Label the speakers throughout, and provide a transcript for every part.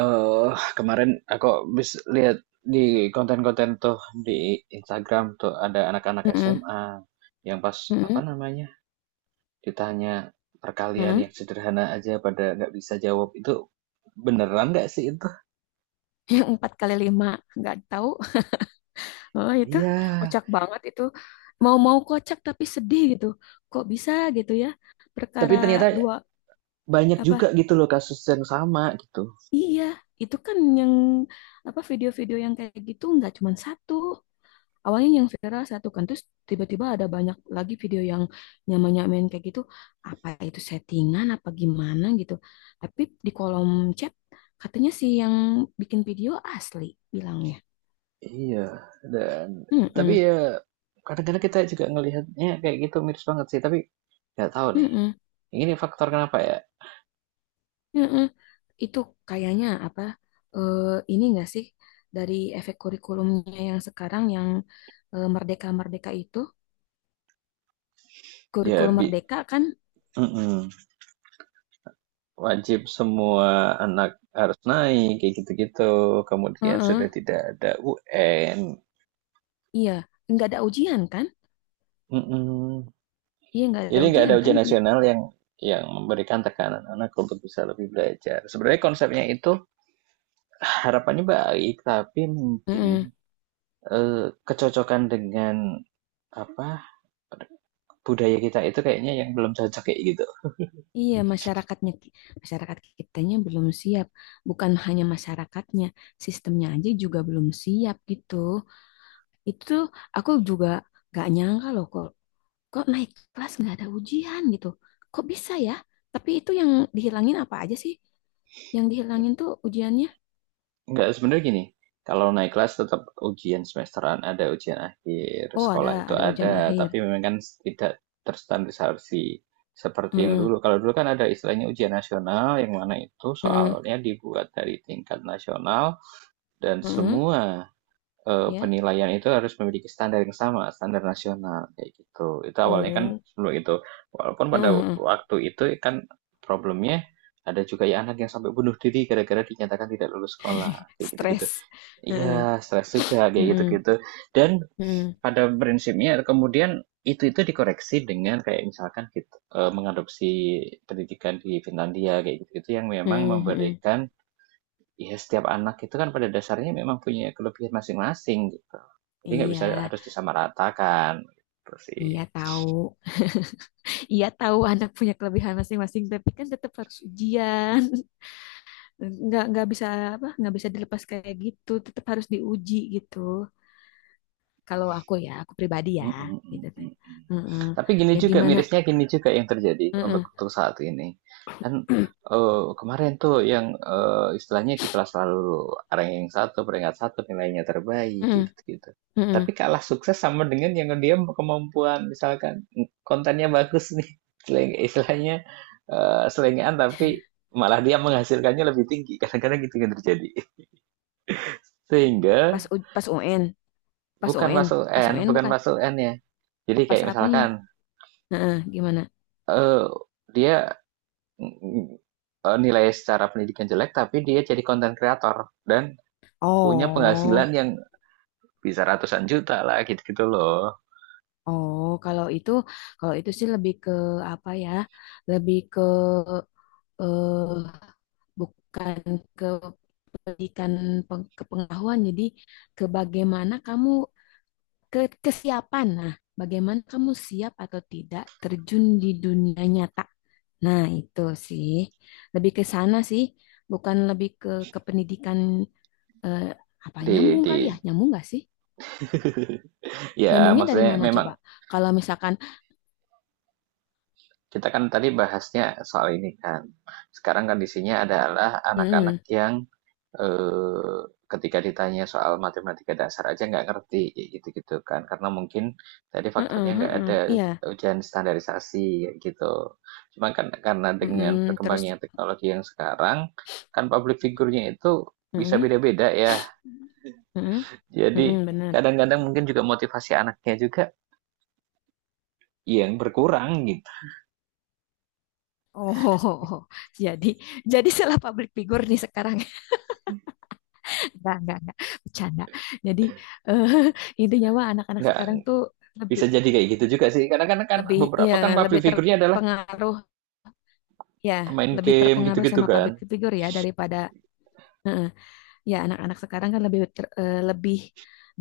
Speaker 1: Eee, Kemarin aku habis lihat di konten-konten tuh di Instagram tuh ada anak-anak
Speaker 2: Mm-mm,
Speaker 1: SMA yang pas, apa
Speaker 2: mm-mm,
Speaker 1: namanya, ditanya perkalian
Speaker 2: mm-mm.
Speaker 1: yang sederhana aja pada nggak bisa jawab. Itu beneran nggak sih itu?
Speaker 2: Yang empat kali lima nggak tahu. Oh, itu
Speaker 1: Iya,
Speaker 2: kocak banget itu. Mau-mau kocak tapi sedih gitu. Kok bisa gitu ya?
Speaker 1: tapi
Speaker 2: Perkara
Speaker 1: ternyata
Speaker 2: dua
Speaker 1: banyak juga
Speaker 2: apa?
Speaker 1: gitu loh kasus yang sama gitu.
Speaker 2: Iya, itu kan yang apa, video-video yang kayak gitu nggak cuma satu. Awalnya yang viral satu kan, terus tiba-tiba ada banyak lagi video yang nyamain-nyamain kayak gitu. Apa itu settingan apa gimana gitu. Tapi di kolom chat katanya sih yang bikin video asli bilangnya.
Speaker 1: Iya, dan tapi
Speaker 2: Mm-mm,
Speaker 1: ya kadang-kadang kita juga ngelihatnya kayak gitu miris banget sih, tapi nggak tahu nih,
Speaker 2: mm-mm,
Speaker 1: ini faktor kenapa ya?
Speaker 2: mm-mm. Itu kayaknya apa? eh, ini enggak sih, dari efek kurikulumnya yang sekarang yang merdeka-merdeka itu,
Speaker 1: Ya
Speaker 2: kurikulum
Speaker 1: bi
Speaker 2: merdeka kan?
Speaker 1: mhm. Wajib semua anak harus naik kayak gitu-gitu. Kemudian
Speaker 2: Heeh,
Speaker 1: sudah tidak ada UN.
Speaker 2: iya, nggak ada ujian kan?
Speaker 1: Mm-mm.
Speaker 2: Iya, nggak ada
Speaker 1: Jadi nggak ada
Speaker 2: ujian kan?
Speaker 1: ujian
Speaker 2: Iya,
Speaker 1: nasional yang memberikan tekanan anak untuk bisa lebih belajar. Sebenarnya konsepnya itu harapannya baik, tapi mungkin
Speaker 2: mm,
Speaker 1: kecocokan dengan apa budaya kita itu kayaknya yang belum cocok kayak gitu.
Speaker 2: iya, masyarakatnya masyarakat kitanya belum siap. Bukan hanya masyarakatnya, sistemnya aja juga belum siap gitu. Itu tuh aku juga gak nyangka loh, kok kok naik kelas nggak ada ujian gitu, kok bisa ya? Tapi itu yang dihilangin apa aja sih, yang dihilangin tuh ujiannya.
Speaker 1: Enggak, sebenarnya gini, kalau naik kelas tetap ujian semesteran ada, ujian akhir
Speaker 2: Oh, ada
Speaker 1: sekolah itu
Speaker 2: ada ujian
Speaker 1: ada,
Speaker 2: akhir.
Speaker 1: tapi memang kan tidak terstandarisasi seperti yang
Speaker 2: Mm-mm,
Speaker 1: dulu. Kalau dulu kan ada istilahnya ujian nasional, yang mana itu
Speaker 2: mm-mm,
Speaker 1: soalnya dibuat dari tingkat nasional dan
Speaker 2: mm-mm,
Speaker 1: semua
Speaker 2: ya,
Speaker 1: penilaian itu harus memiliki standar yang sama, standar nasional kayak gitu. Itu awalnya kan
Speaker 2: oh,
Speaker 1: sebelum itu, walaupun
Speaker 2: mm-mm,
Speaker 1: pada
Speaker 2: mm-mm.
Speaker 1: waktu itu kan problemnya ada juga ya anak yang sampai bunuh diri gara-gara dinyatakan tidak lulus sekolah kayak gitu-gitu.
Speaker 2: Stres. Mm-mm,
Speaker 1: Iya, stres juga kayak
Speaker 2: mm-mm,
Speaker 1: gitu-gitu. Dan
Speaker 2: mm-mm,
Speaker 1: pada prinsipnya kemudian itu-itu dikoreksi dengan kayak misalkan kita mengadopsi pendidikan di Finlandia kayak gitu-gitu yang memang
Speaker 2: mm-mm, mm-mm.
Speaker 1: memberikan ya setiap anak itu kan pada dasarnya memang punya kelebihan masing-masing gitu. Jadi nggak
Speaker 2: Iya,
Speaker 1: bisa harus disamaratakan gitu sih.
Speaker 2: iya tahu, iya tahu anak punya kelebihan masing-masing, tapi kan tetap harus ujian. Nggak bisa, apa, nggak bisa dilepas kayak gitu, tetap harus diuji gitu. Kalau aku ya, aku pribadi ya,
Speaker 1: Mhm mhm
Speaker 2: gitu kan.
Speaker 1: mhm.
Speaker 2: Heeh.
Speaker 1: Tapi gini
Speaker 2: Ya
Speaker 1: juga
Speaker 2: gimana?
Speaker 1: mirisnya gini juga yang terjadi
Speaker 2: Heeh.
Speaker 1: untuk saat ini. Kan, kemarin tuh yang, istilahnya kiklah selalu ranking satu peringkat satu nilainya terbaik,
Speaker 2: Heeh.
Speaker 1: gitu-gitu.
Speaker 2: Heeh.
Speaker 1: Tapi kalah sukses sama dengan yang dia kemampuan misalkan, kontennya bagus nih, seleng istilahnya, selengean tapi malah dia menghasilkannya lebih tinggi, kadang-kadang gitu yang terjadi. Sehingga
Speaker 2: Pas UN, pas
Speaker 1: bukan
Speaker 2: UN,
Speaker 1: masuk
Speaker 2: pas
Speaker 1: N
Speaker 2: UN
Speaker 1: bukan
Speaker 2: bukan,
Speaker 1: masuk N ya. Jadi
Speaker 2: pas
Speaker 1: kayak
Speaker 2: apanya?
Speaker 1: misalkan
Speaker 2: Heeh, gimana?
Speaker 1: Eee, dia, nilai secara pendidikan jelek, tapi dia jadi konten kreator dan punya penghasilan
Speaker 2: Oh,
Speaker 1: yang bisa ratusan juta lah, gitu-gitu loh.
Speaker 2: oh, kalau itu sih lebih ke apa ya? Lebih ke, eh bukan ke pendidikan, kepengetahuan, jadi ke bagaimana kamu. Ke kesiapan. Nah, bagaimana kamu siap atau tidak terjun di dunia nyata? Nah, itu sih. Lebih ke sana sih, bukan lebih ke pendidikan. eh, Apa,
Speaker 1: Di
Speaker 2: nyambung
Speaker 1: di
Speaker 2: kali ya? Nyambung nggak sih?
Speaker 1: ya
Speaker 2: Nyambungnya dari
Speaker 1: maksudnya
Speaker 2: mana
Speaker 1: memang
Speaker 2: coba? Kalau misalkan,
Speaker 1: kita kan tadi bahasnya soal ini kan. Sekarang kondisinya adalah anak-anak
Speaker 2: mm,
Speaker 1: yang, eee, ketika ditanya soal matematika dasar aja nggak ngerti, gitu-gitu kan. Karena mungkin tadi
Speaker 2: heeh,
Speaker 1: faktornya nggak
Speaker 2: heeh,
Speaker 1: ada
Speaker 2: iya,
Speaker 1: ujian standarisasi, gitu. Cuma kan karena dengan
Speaker 2: mm, terus,
Speaker 1: perkembangan teknologi yang sekarang, kan public figure-nya itu bisa beda-beda ya.
Speaker 2: mm,
Speaker 1: Jadi
Speaker 2: mm-mm, benar.
Speaker 1: kadang-kadang mungkin juga motivasi anaknya juga yang berkurang gitu.
Speaker 2: Oh, jadi jadi salah public figure nih sekarang. Enggak, enggak. Bercanda. Jadi, eh, intinya mah anak-anak
Speaker 1: Nggak.
Speaker 2: sekarang tuh lebih
Speaker 1: Bisa jadi kayak gitu juga sih. Karena kan kan
Speaker 2: lebih ya,
Speaker 1: beberapa kan public
Speaker 2: lebih
Speaker 1: figure-nya adalah
Speaker 2: terpengaruh, ya,
Speaker 1: pemain
Speaker 2: lebih
Speaker 1: game
Speaker 2: terpengaruh
Speaker 1: gitu-gitu
Speaker 2: sama
Speaker 1: kan.
Speaker 2: public figure ya, daripada, eh, ya, anak-anak sekarang kan lebih lebih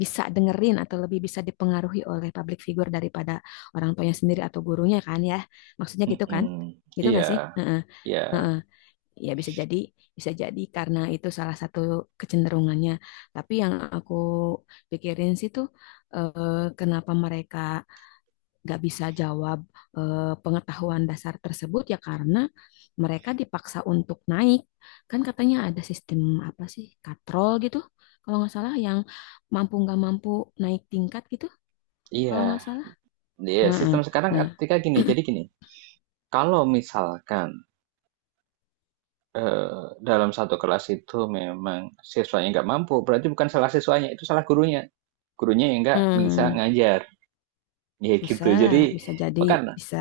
Speaker 2: bisa dengerin, atau lebih bisa dipengaruhi oleh public figure daripada orang tuanya sendiri atau gurunya kan ya. Maksudnya gitu kan?
Speaker 1: Mm-mm.
Speaker 2: Gitu
Speaker 1: Iya,
Speaker 2: nggak sih? Heeh,
Speaker 1: iya,
Speaker 2: heeh. Ya bisa jadi karena itu salah satu kecenderungannya. Tapi yang aku pikirin sih tuh, eh, kenapa mereka nggak bisa jawab, pengetahuan dasar tersebut, ya karena mereka dipaksa untuk naik. Kan katanya ada sistem apa sih, katrol gitu, kalau nggak salah yang mampu nggak mampu naik tingkat gitu, kalau nggak
Speaker 1: iya.
Speaker 2: salah.
Speaker 1: Iya,
Speaker 2: Nah, eh,
Speaker 1: sistem sekarang
Speaker 2: nah,
Speaker 1: ketika gini, jadi gini. Kalau misalkan eh, dalam satu kelas itu memang siswanya nggak mampu, berarti bukan salah siswanya, itu salah gurunya. Gurunya yang nggak bisa
Speaker 2: hmm,
Speaker 1: ngajar. Ya
Speaker 2: bisa,
Speaker 1: gitu. Jadi,
Speaker 2: bisa jadi,
Speaker 1: bukan
Speaker 2: bisa.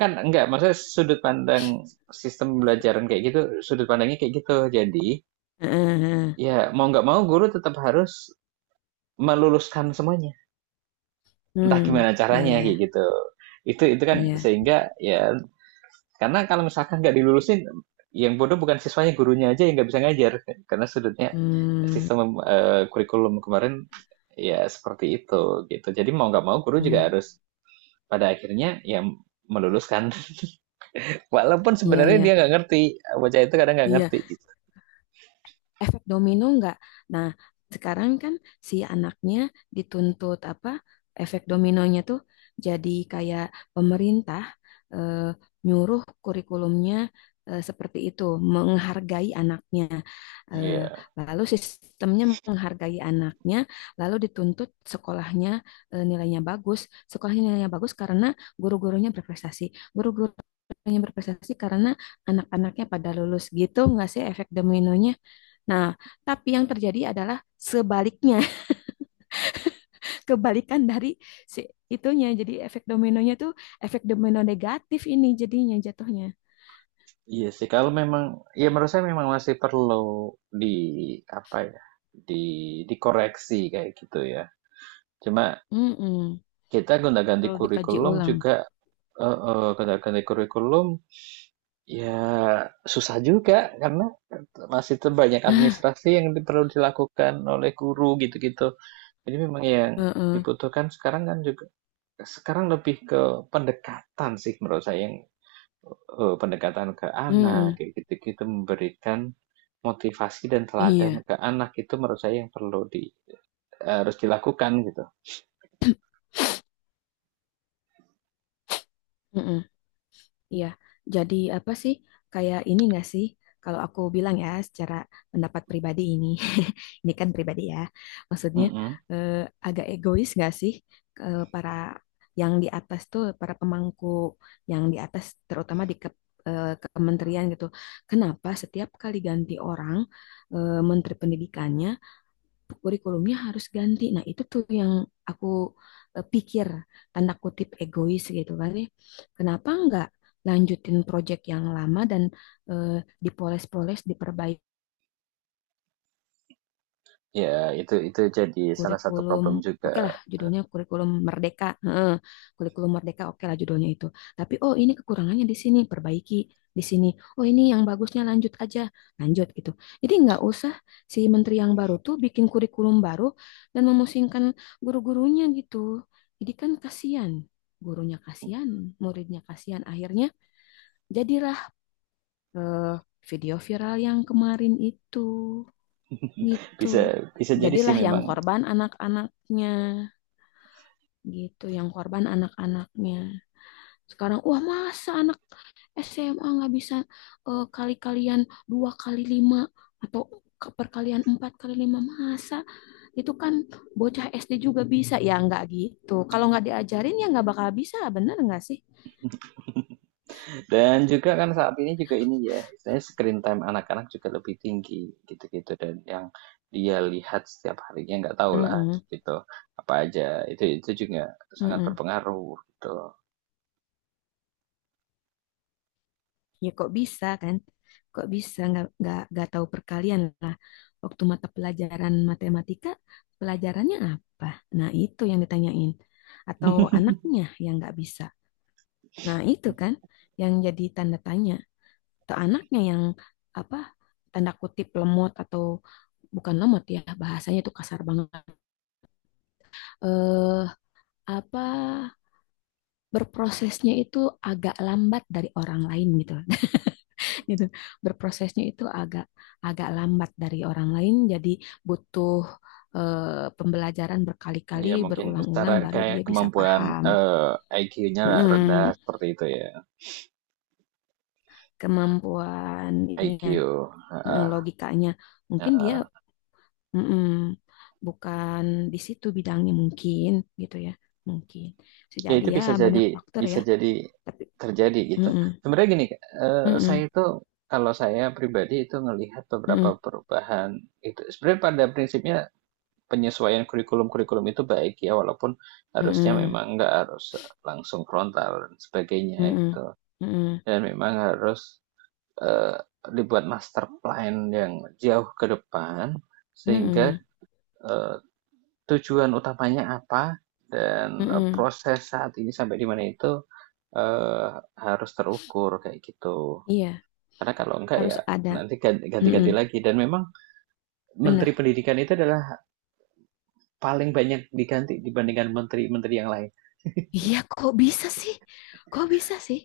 Speaker 1: kan enggak, maksudnya sudut pandang sistem pembelajaran kayak gitu, sudut pandangnya kayak gitu. Jadi,
Speaker 2: Heeh.
Speaker 1: ya mau nggak mau guru tetap harus meluluskan semuanya. Entah
Speaker 2: Hmm,
Speaker 1: gimana
Speaker 2: ya
Speaker 1: caranya
Speaker 2: ya
Speaker 1: kayak
Speaker 2: ya,
Speaker 1: gitu. Itu kan
Speaker 2: iya.
Speaker 1: sehingga ya karena kalau misalkan nggak dilulusin yang bodoh bukan siswanya gurunya aja yang nggak bisa ngajar karena sudutnya
Speaker 2: Hmm,
Speaker 1: sistem kurikulum kemarin ya seperti itu gitu. Jadi mau nggak mau guru
Speaker 2: hmm,
Speaker 1: juga harus pada akhirnya ya meluluskan walaupun
Speaker 2: iya
Speaker 1: sebenarnya
Speaker 2: ya,
Speaker 1: dia nggak ngerti bocah itu kadang nggak
Speaker 2: iya,
Speaker 1: ngerti gitu.
Speaker 2: efek domino enggak? Nah, sekarang kan si anaknya dituntut apa? Efek dominonya tuh jadi kayak pemerintah eh, nyuruh kurikulumnya seperti itu, menghargai anaknya. Eh,
Speaker 1: Iya.
Speaker 2: Lalu sistemnya menghargai anaknya, lalu dituntut sekolahnya nilainya bagus. Sekolahnya nilainya bagus karena guru-gurunya berprestasi. Guru-guru yang berprestasi karena anak-anaknya pada lulus, gitu nggak sih efek dominonya. Nah, tapi yang terjadi adalah sebaliknya, kebalikan dari si itunya. Jadi efek dominonya tuh efek domino negatif, ini jadinya jatuhnya.
Speaker 1: Iya sih, kalau memang, ya menurut saya memang masih perlu di apa ya, di dikoreksi kayak gitu ya. Cuma
Speaker 2: Mm-mm.
Speaker 1: kita gonta-ganti
Speaker 2: Perlu dikaji
Speaker 1: kurikulum
Speaker 2: ulang.
Speaker 1: juga, gonta-ganti kurikulum ya susah juga karena masih terbanyak administrasi yang di- perlu dilakukan oleh guru gitu-gitu. Jadi memang yang
Speaker 2: Heeh.
Speaker 1: dibutuhkan sekarang kan juga sekarang lebih ke pendekatan sih menurut saya yang pendekatan ke anak,
Speaker 2: Mm-mm.
Speaker 1: kayak gitu-gitu, memberikan motivasi dan teladan
Speaker 2: Iya.
Speaker 1: ke anak itu menurut saya yang perlu di harus dilakukan gitu.
Speaker 2: Mm-mm. Iya, jadi apa sih? Kayak ini nggak sih? Kalau aku bilang ya, secara pendapat pribadi ini, ini kan pribadi ya. Maksudnya,
Speaker 1: Mhm.
Speaker 2: eh, agak egois nggak sih, ke para yang di atas tuh, para pemangku yang di atas, terutama di eh, kementerian gitu. Kenapa setiap kali ganti orang, menteri pendidikannya, kurikulumnya harus ganti. Nah, itu tuh yang aku, pikir, tanda kutip egois gitu kan ya. Kenapa nggak lanjutin proyek yang lama dan eh, dipoles-poles, diperbaiki.
Speaker 1: Ya itu jadi salah satu
Speaker 2: Kurikulum,
Speaker 1: problem
Speaker 2: oke
Speaker 1: juga
Speaker 2: lah
Speaker 1: gitu.
Speaker 2: judulnya kurikulum merdeka, heeh, kurikulum merdeka oke lah judulnya itu, tapi oh ini kekurangannya di sini perbaiki di sini, oh ini yang bagusnya lanjut aja, lanjut gitu. Jadi nggak usah si menteri yang baru tuh bikin kurikulum baru dan memusingkan guru-gurunya gitu. Jadi kan kasihan gurunya, kasihan muridnya, kasihan, akhirnya jadilah, eh, video viral yang kemarin itu, gitu.
Speaker 1: Bisa bisa jadi sih
Speaker 2: Jadilah yang
Speaker 1: memang
Speaker 2: korban anak-anaknya gitu, yang korban anak-anaknya sekarang. Wah, masa anak SMA nggak bisa, kali-kalian dua kali lima atau perkalian empat kali lima, masa? Itu kan bocah SD juga bisa, ya nggak? Gitu, kalau nggak diajarin ya nggak bakal bisa, bener nggak sih?
Speaker 1: dan juga kan saat ini juga ini ya, istilahnya screen time anak-anak juga lebih tinggi gitu-gitu dan yang dia lihat setiap harinya nggak tahu lah
Speaker 2: Mm-mm,
Speaker 1: gitu, apa aja. Itu juga sangat
Speaker 2: mm-mm.
Speaker 1: berpengaruh gitu.
Speaker 2: Ya kok bisa kan, kok bisa nggak tahu perkalian lah. Waktu mata pelajaran matematika pelajarannya apa, nah itu yang ditanyain, atau anaknya yang nggak bisa, nah itu kan yang jadi tanda tanya. Atau anaknya yang apa, tanda kutip lemot, atau bukan lemot ya, bahasanya itu kasar banget, eh apa, berprosesnya itu agak lambat dari orang lain gitu, gitu. Berprosesnya itu agak agak lambat dari orang lain, jadi butuh, pembelajaran berkali-kali,
Speaker 1: Iya mungkin secara
Speaker 2: berulang-ulang, baru
Speaker 1: kayak
Speaker 2: dia bisa
Speaker 1: kemampuan
Speaker 2: paham.
Speaker 1: IQ-nya rendah
Speaker 2: Mm,
Speaker 1: seperti itu ya.
Speaker 2: kemampuan ininya,
Speaker 1: IQ.
Speaker 2: mm,
Speaker 1: Heeh,
Speaker 2: logikanya. Mungkin dia,
Speaker 1: heeh.
Speaker 2: mm, bukan di situ bidangnya mungkin, gitu ya. Mungkin. Bisa
Speaker 1: Ya
Speaker 2: jadi
Speaker 1: itu
Speaker 2: ya, banyak faktor
Speaker 1: bisa
Speaker 2: ya,
Speaker 1: jadi
Speaker 2: tapi,
Speaker 1: terjadi
Speaker 2: mm,
Speaker 1: gitu.
Speaker 2: mm,
Speaker 1: Sebenarnya gini, Kak, saya
Speaker 2: mm,
Speaker 1: itu kalau saya pribadi itu ngelihat beberapa
Speaker 2: mm,
Speaker 1: perubahan itu sebenarnya pada prinsipnya penyesuaian kurikulum-kurikulum itu baik ya walaupun harusnya
Speaker 2: mm,
Speaker 1: memang nggak harus langsung frontal dan sebagainya
Speaker 2: mm,
Speaker 1: gitu.
Speaker 2: mm, mm,
Speaker 1: Dan memang harus eee, dibuat master plan yang jauh ke depan, sehingga,
Speaker 2: mm,
Speaker 1: eee, tujuan utamanya apa,
Speaker 2: mm,
Speaker 1: dan,
Speaker 2: mm.
Speaker 1: proses saat ini sampai di mana itu, eee, harus terukur, kayak gitu.
Speaker 2: Iya,
Speaker 1: Karena kalau enggak
Speaker 2: harus
Speaker 1: ya
Speaker 2: ada.
Speaker 1: nanti ganti-ganti
Speaker 2: Mm-mm.
Speaker 1: lagi dan memang menteri
Speaker 2: Bener.
Speaker 1: pendidikan itu adalah paling banyak diganti dibandingkan menteri-menteri yang lain.
Speaker 2: Iya, kok bisa sih? Kok bisa sih?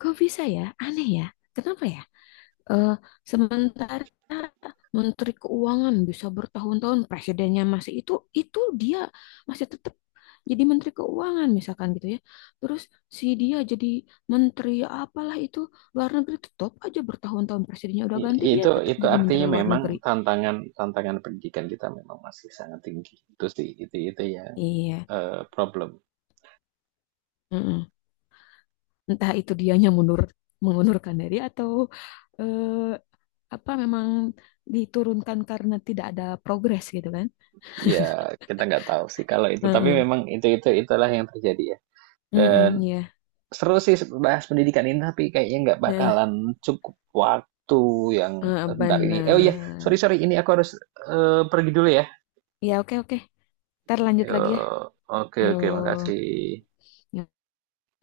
Speaker 2: Kok bisa ya? Aneh ya. Kenapa ya? Eh, Sementara Menteri Keuangan bisa bertahun-tahun, presidennya masih itu dia masih tetap jadi Menteri Keuangan misalkan gitu ya. Terus si dia jadi Menteri apalah itu, luar negeri, tetap aja bertahun-tahun presidennya udah ganti, dia
Speaker 1: itu
Speaker 2: tetap
Speaker 1: itu
Speaker 2: jadi Menteri
Speaker 1: artinya
Speaker 2: Luar Negeri.
Speaker 1: memang tantangan tantangan pendidikan kita memang masih sangat tinggi. Itu sih, itu yang,
Speaker 2: Iya,
Speaker 1: problem.
Speaker 2: mm-mm. Entah itu dianya mundur, mengundurkan diri, atau eh, apa memang diturunkan karena tidak ada progres gitu kan?
Speaker 1: Ya kita nggak tahu sih kalau itu tapi
Speaker 2: Heeh.
Speaker 1: memang itu itulah yang terjadi ya. Dan
Speaker 2: Heeh, iya.
Speaker 1: seru sih bahas pendidikan ini tapi kayaknya nggak
Speaker 2: Nah,
Speaker 1: bakalan cukup waktu yang
Speaker 2: heeh,
Speaker 1: bentar ini oh iya
Speaker 2: benar.
Speaker 1: sorry sorry ini aku harus pergi dulu ya.
Speaker 2: Ya, oke oke. Ntar lanjut
Speaker 1: Yo,
Speaker 2: lagi ya.
Speaker 1: oke
Speaker 2: Yo.
Speaker 1: oke makasih.
Speaker 2: Yo.